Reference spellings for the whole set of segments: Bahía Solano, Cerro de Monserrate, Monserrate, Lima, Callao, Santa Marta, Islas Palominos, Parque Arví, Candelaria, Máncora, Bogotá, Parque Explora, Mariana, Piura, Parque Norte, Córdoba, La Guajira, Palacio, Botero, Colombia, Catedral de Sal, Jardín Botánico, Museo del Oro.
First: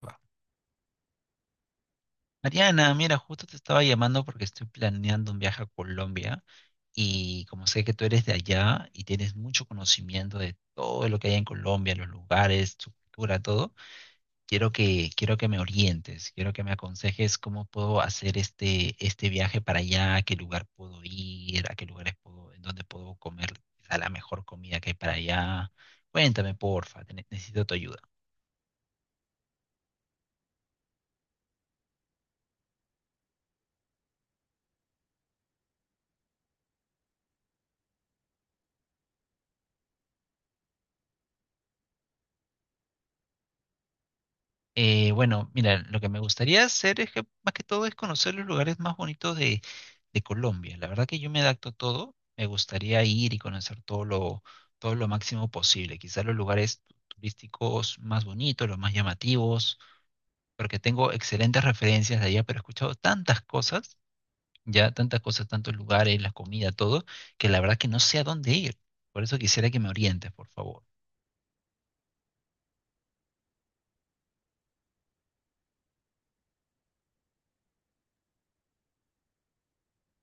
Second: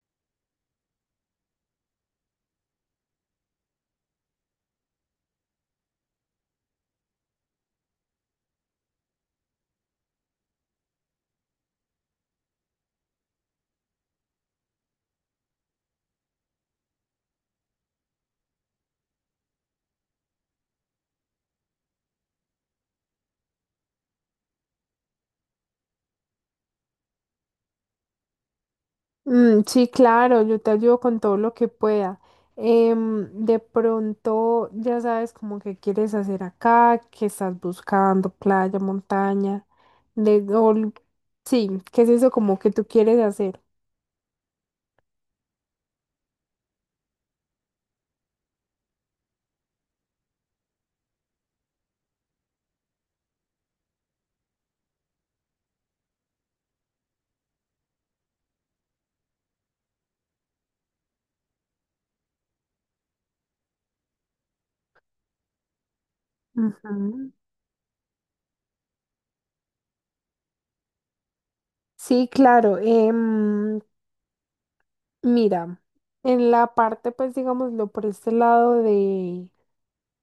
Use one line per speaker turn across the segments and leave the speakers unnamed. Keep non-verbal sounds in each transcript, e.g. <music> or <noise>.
Va. Mariana, mira, justo te estaba llamando porque estoy planeando un viaje a Colombia y como sé que tú eres de allá y tienes mucho conocimiento de todo lo que hay en Colombia, los lugares, su cultura, todo, quiero que me orientes, quiero que me aconsejes cómo puedo hacer este viaje para allá, a qué lugar puedo ir, a qué lugares puedo, en dónde puedo comer quizá la mejor comida que hay para allá. Cuéntame, porfa, necesito tu ayuda.
Mm, sí, claro, yo te ayudo con todo lo que pueda. De pronto ya sabes como que quieres hacer acá, que estás buscando playa, montaña, de, o l- sí, ¿qué es eso como que tú quieres hacer?
Bueno, mira, lo que me gustaría hacer es que más que todo es conocer los lugares más bonitos de Colombia. La verdad que yo me adapto a todo, me gustaría ir y conocer todo lo máximo posible. Quizás los lugares turísticos más bonitos, los más llamativos, porque tengo excelentes referencias de allá, pero he escuchado tantas cosas, ya tantas cosas, tantos lugares, la comida, todo,
Ujú.
que la verdad que no sé a dónde ir. Por eso quisiera que me orientes, por favor.
Sí, claro. Mira, en la parte, pues digámoslo, por este lado de,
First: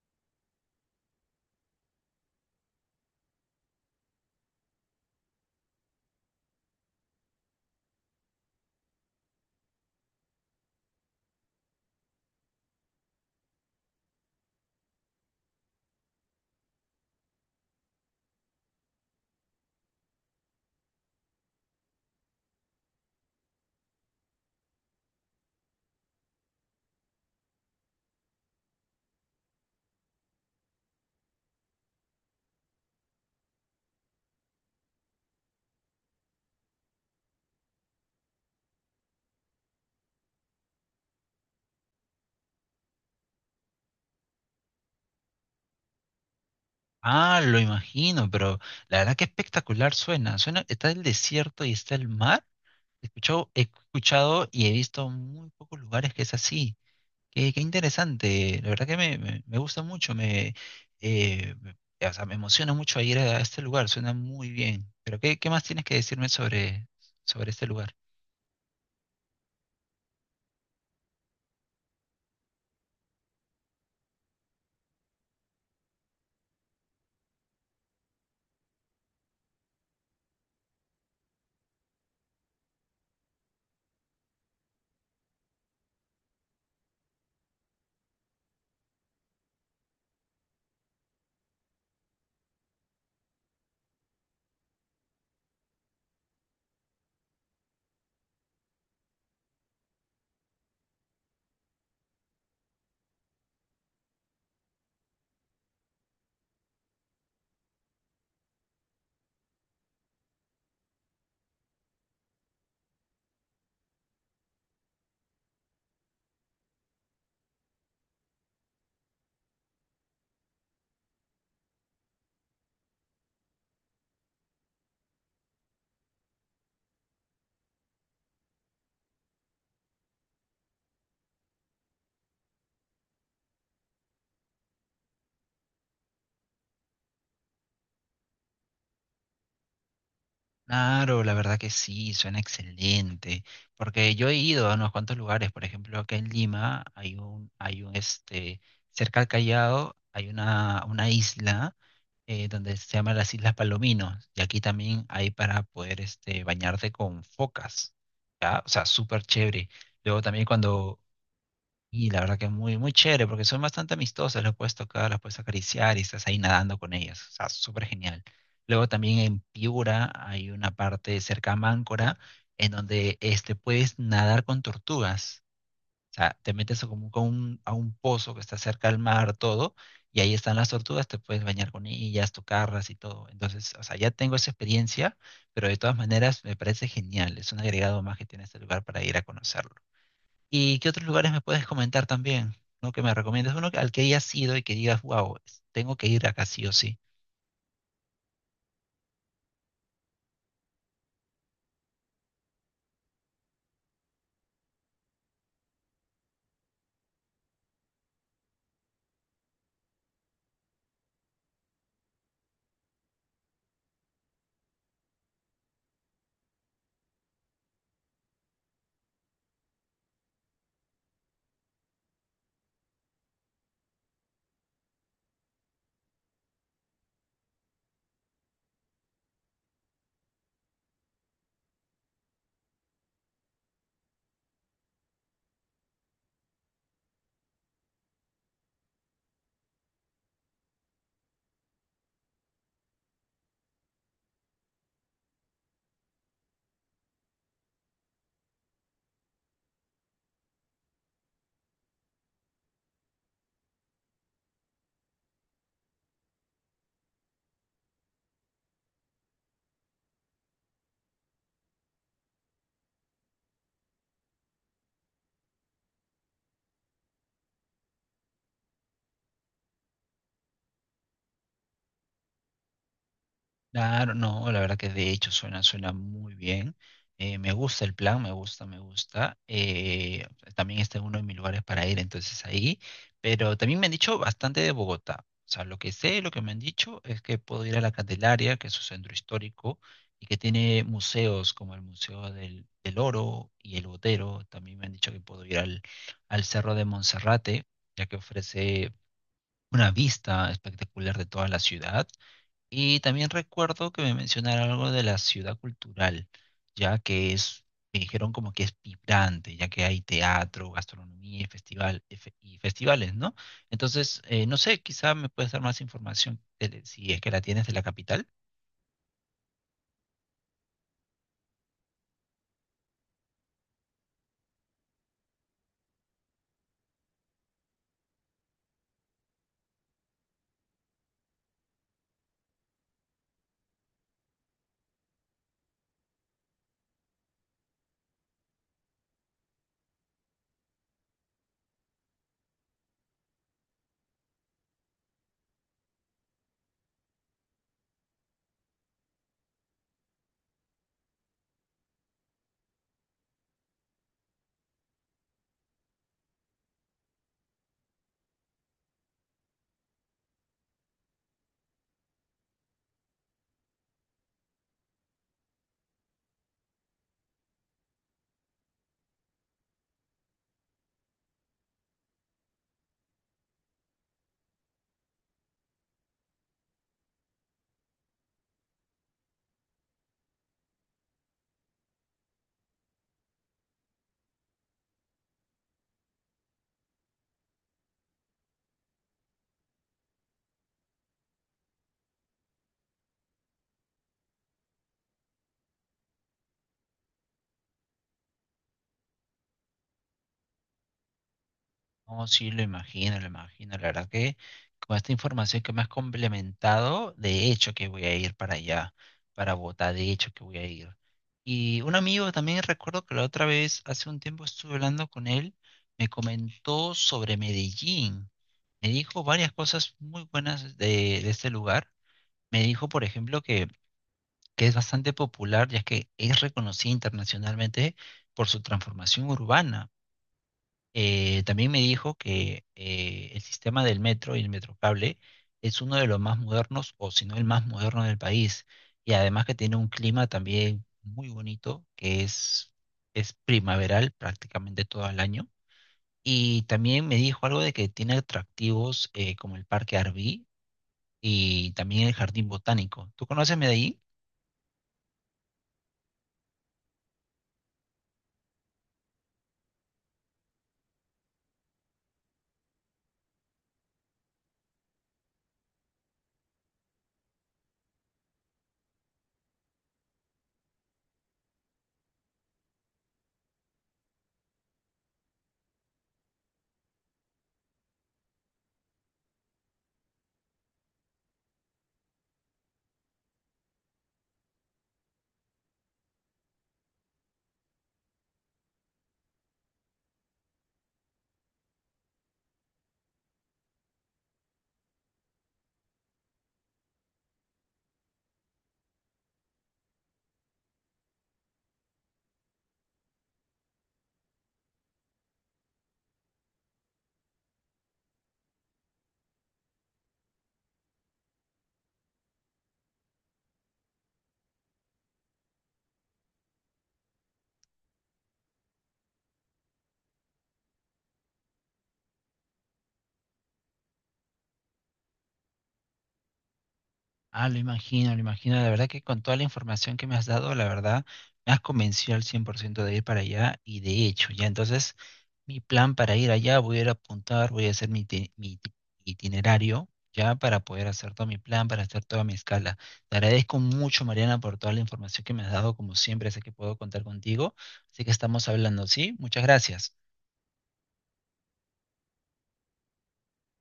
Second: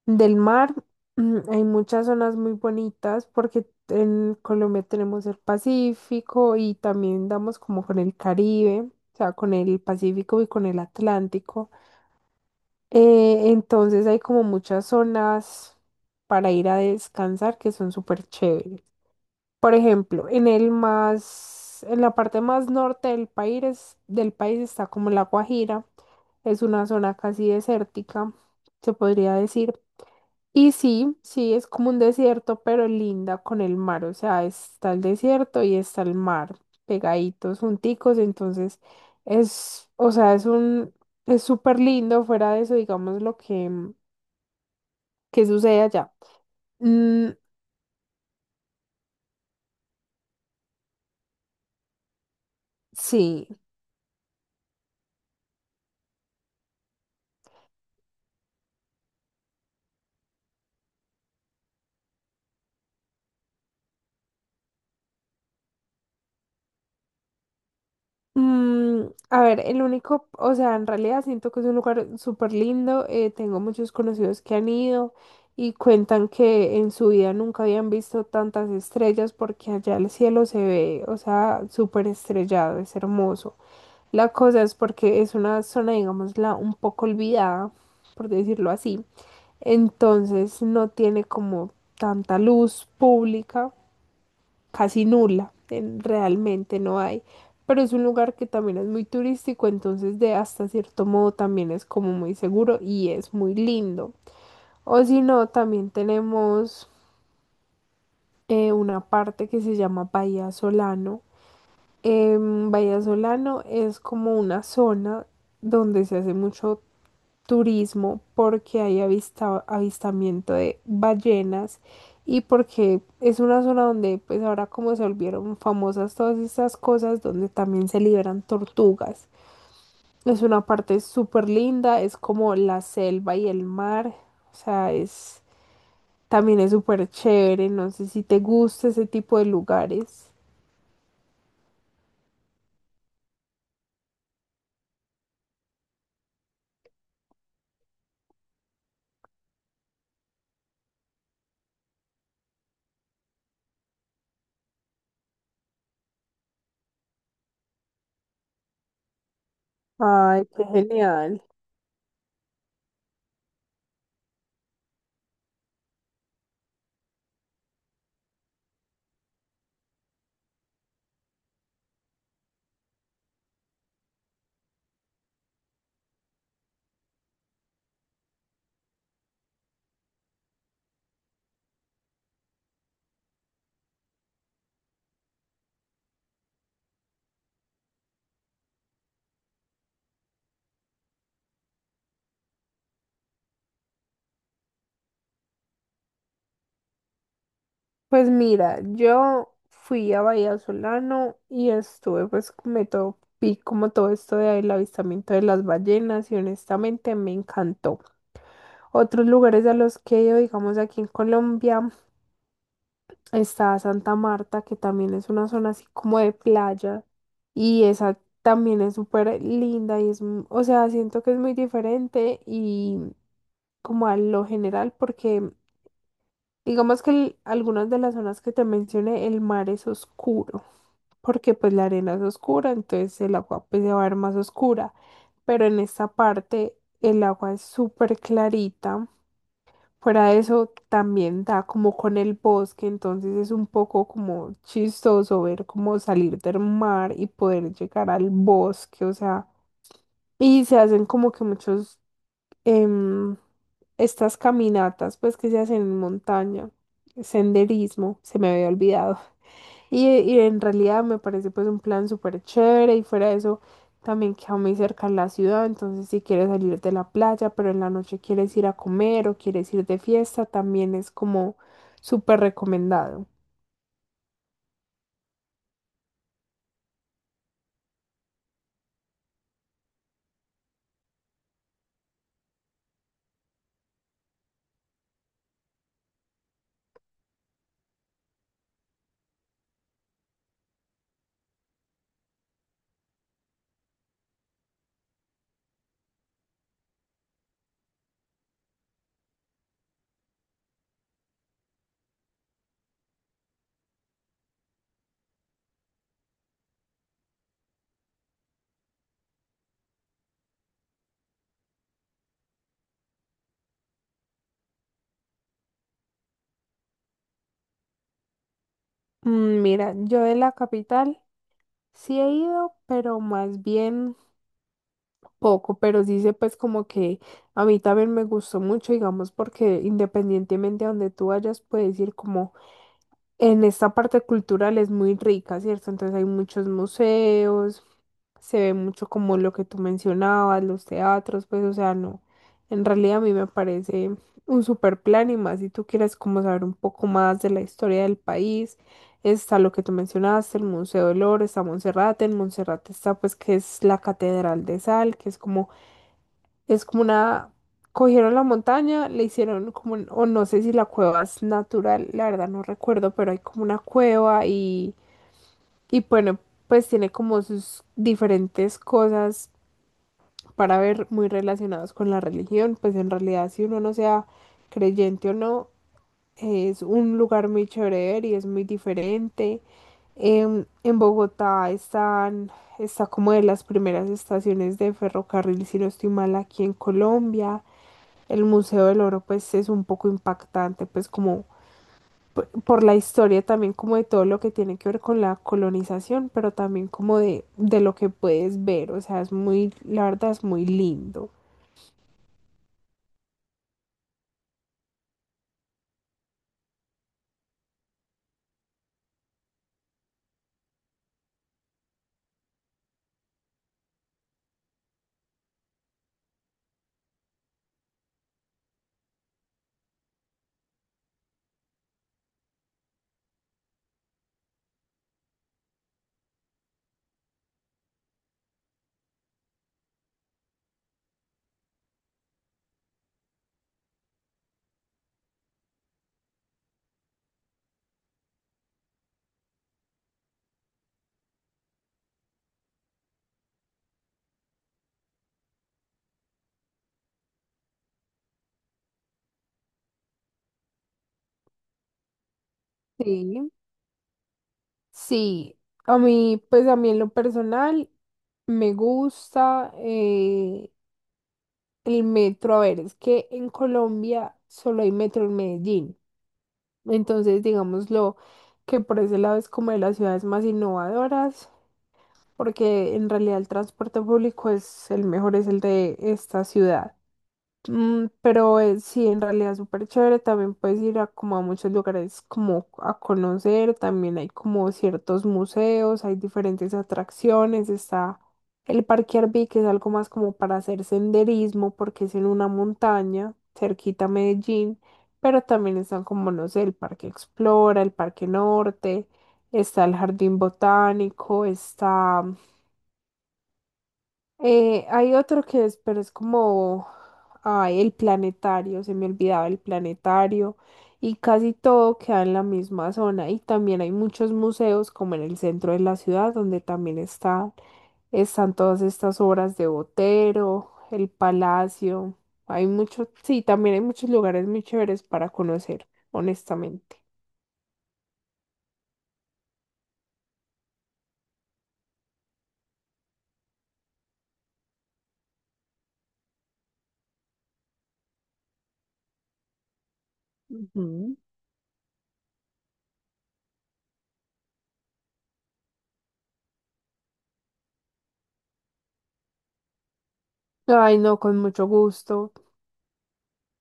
del mar, hay muchas zonas muy bonitas porque en Colombia tenemos el Pacífico y también damos como con el Caribe, o sea, con el Pacífico y con el Atlántico. Entonces hay como muchas zonas para ir a descansar que son súper chéveres. Por ejemplo, en el más, en la parte más norte del país está como La Guajira, es una zona casi desértica, se podría decir. Y sí, sí, es como un desierto, pero linda con el mar. O sea, está el desierto y está el mar, pegaditos, junticos. Entonces, es, o sea, es un, es súper lindo fuera de eso, digamos, lo que sucede allá. Mm,
Ah, lo imagino, pero la verdad que espectacular suena. Suena, está el desierto y está el mar. He
sí.
escuchado, he escuchado y he visto muy pocos lugares que es así. Qué, qué interesante. La verdad que me gusta mucho. Eh, me- o sea, me emociona mucho ir a este lugar. Suena muy bien. Pero ¿qué, qué más tienes que decirme sobre este lugar?
Mm, a ver, el único, o sea, en realidad siento que es un lugar súper lindo. Tengo muchos conocidos que han ido y cuentan que en su vida nunca habían visto tantas estrellas porque allá el cielo se ve, o sea, súper estrellado, es hermoso. La cosa es porque es una zona, digámosla, un poco olvidada, por decirlo así. Entonces no tiene como tanta luz pública, casi nula, en- realmente no hay, pero es un lugar que también es muy turístico, entonces de hasta cierto modo también es como muy seguro y es muy lindo. O si no, también tenemos una parte que se llama Bahía Solano. Bahía Solano es como una zona donde se hace mucho turismo porque hay avista- avistamiento de ballenas y porque es una zona donde pues ahora como se volvieron famosas todas estas cosas donde también se liberan tortugas. Es una parte súper linda, es como la selva y el mar, o sea, es también es súper chévere, no sé si te gusta ese tipo de lugares.
Claro, la verdad que sí, suena excelente. Porque yo he ido a unos cuantos lugares, por ejemplo, acá en Lima hay un, cerca al Callao hay una isla donde se llama las Islas Palominos. Y aquí también hay para poder, este, bañarte con focas, ¿ya? O sea, súper chévere. Luego también
Ay, qué
cuando
genial.
y la verdad que es muy chévere porque son bastante amistosas, las puedes tocar, las puedes acariciar y estás ahí nadando con ellas. O sea, súper genial. Luego también en Piura hay una parte cerca a Máncora en donde este, puedes nadar con tortugas. O sea, te metes a a un pozo que está cerca al mar, todo, y ahí están las tortugas, te puedes bañar con ellas, tocarlas y todo. Entonces, o sea, ya tengo esa experiencia, pero de todas maneras me parece genial. Es un agregado más que tiene este lugar para ir a conocerlo. ¿Y qué otros lugares me puedes comentar también? ¿No? Que me recomiendas uno al que hayas ido y que digas, wow, tengo que ir acá sí o sí.
Pues mira, yo fui a Bahía Solano y estuve pues me topé como todo esto del avistamiento de las ballenas y honestamente me encantó. Otros lugares a los que he ido, digamos aquí en Colombia, está Santa Marta, que también es una zona así como de playa y esa también es súper linda y es, m- o sea, siento que es muy diferente y como a lo general porque digamos que el- algunas de las zonas que te mencioné, el mar es oscuro, porque pues la arena es oscura, entonces el agua pues se va a ver más oscura, pero en esta parte el agua es súper clarita. Fuera de eso también da como con el bosque, entonces es un poco como chistoso ver cómo salir del mar y poder llegar al bosque, o sea, y se hacen como que muchos em, estas caminatas, pues que se hacen en montaña, senderismo, se me había olvidado. <laughs> Y en realidad me parece pues un plan súper chévere y fuera de eso también queda muy cerca la ciudad, entonces si quieres salir de la playa, pero en la noche quieres ir a comer o quieres ir de fiesta, también es como súper recomendado.
Claro, no, la verdad que de hecho suena, suena muy bien. Me gusta el plan, me gusta, me gusta. También está en uno de mis lugares para ir, entonces ahí. Pero también me han dicho bastante de Bogotá. O sea, lo que sé, lo que me han dicho es que puedo ir a la Candelaria, que es su centro histórico, y que tiene museos como el Museo del Oro y el Botero. También me han dicho que puedo ir al Cerro de Monserrate, ya que ofrece una vista espectacular de toda la ciudad y también recuerdo que me mencionaron algo de la ciudad cultural, ya que es, me dijeron como que es vibrante, ya que hay teatro, gastronomía y y festivales, ¿no? Entonces, no sé, quizá me puedes dar más información si es que la tienes de la capital.
Mm, mira, yo de la capital sí he ido, pero más bien poco, pero sí sé pues como que a mí también me gustó mucho, digamos, porque independientemente a donde tú vayas, puedes ir como en esta parte cultural es muy rica, ¿cierto? Entonces hay muchos museos, se ve mucho como lo que tú mencionabas, los teatros, pues o sea, no, en realidad a mí me parece un super plan y más si tú quieres como saber un poco más de la historia del país. Está lo que tú mencionaste, el Museo del Oro, está Monserrate, en Monserrate está pues que es la Catedral de Sal, que es como una, cogieron la montaña, le hicieron como, un- o no sé si la cueva es natural, la verdad no recuerdo, pero hay como una cueva y bueno, pues tiene como sus diferentes cosas para ver muy relacionadas con la religión, pues en realidad si uno no sea creyente o no, es un lugar muy chévere de ver y es muy diferente. En Bogotá están, está como de las primeras estaciones de ferrocarril, si no estoy mal, aquí en Colombia el Museo del Oro pues es un poco impactante pues como por la historia también como de todo lo que tiene que ver con la colonización, pero también como de lo que puedes ver, o sea, es muy, la verdad es muy lindo.
No, sí, lo imagino, lo imagino. La verdad que con esta información que me has complementado, de hecho que voy a ir para allá, para Bogotá, de hecho que voy a ir. Y un amigo también recuerdo que la otra vez, hace un tiempo estuve hablando con él, me comentó sobre Medellín. Me dijo varias cosas muy buenas de este lugar. Me dijo, por ejemplo, que es bastante popular, ya que es reconocida internacionalmente por su transformación urbana. También me dijo que el sistema del metro y el metrocable es uno de los más modernos, o si no el más moderno del país, y además que tiene un clima también muy bonito, que es primaveral prácticamente todo el año. Y también me dijo algo de que tiene atractivos como el Parque Arví y también el Jardín Botánico. ¿Tú
Sí.
conoces Medellín?
Sí, a mí pues a mí en lo personal me gusta el metro, a ver, es que en Colombia solo hay metro en Medellín, entonces digámoslo que por ese lado es como de las ciudades más innovadoras. Porque en realidad el transporte público es el mejor, es el de esta ciudad. Mm, pero sí, en realidad es súper chévere, también puedes ir a como a muchos lugares como a conocer, también hay como ciertos museos, hay diferentes atracciones, está el Parque Arví, que es algo más como para hacer senderismo, porque es en una montaña, cerquita a Medellín, pero también están como, no sé, el Parque Explora, el Parque Norte, está el Jardín Botánico, está hay otro que es, pero es como, ay, el planetario, se me olvidaba el planetario, y casi todo queda en la misma zona. Y también hay muchos museos, como en el centro de la ciudad, donde también está, están todas estas obras de Botero, el Palacio. Hay muchos, sí, también hay muchos lugares muy chéveres para conocer, honestamente.
Ah, lo imagino, lo imagino. La verdad que con toda la información que me has dado, la verdad, me has convencido al 100% de ir para allá y de hecho, ya entonces mi plan para ir allá, voy a ir a apuntar, voy a hacer mi itinerario, ya para poder hacer
Ujú.
todo mi plan, para hacer toda mi escala. Te agradezco mucho, Mariana, por toda la información que me has dado, como siempre, sé que puedo contar contigo, así que estamos hablando, ¿sí? Muchas gracias.
Ay, no, con mucho gusto.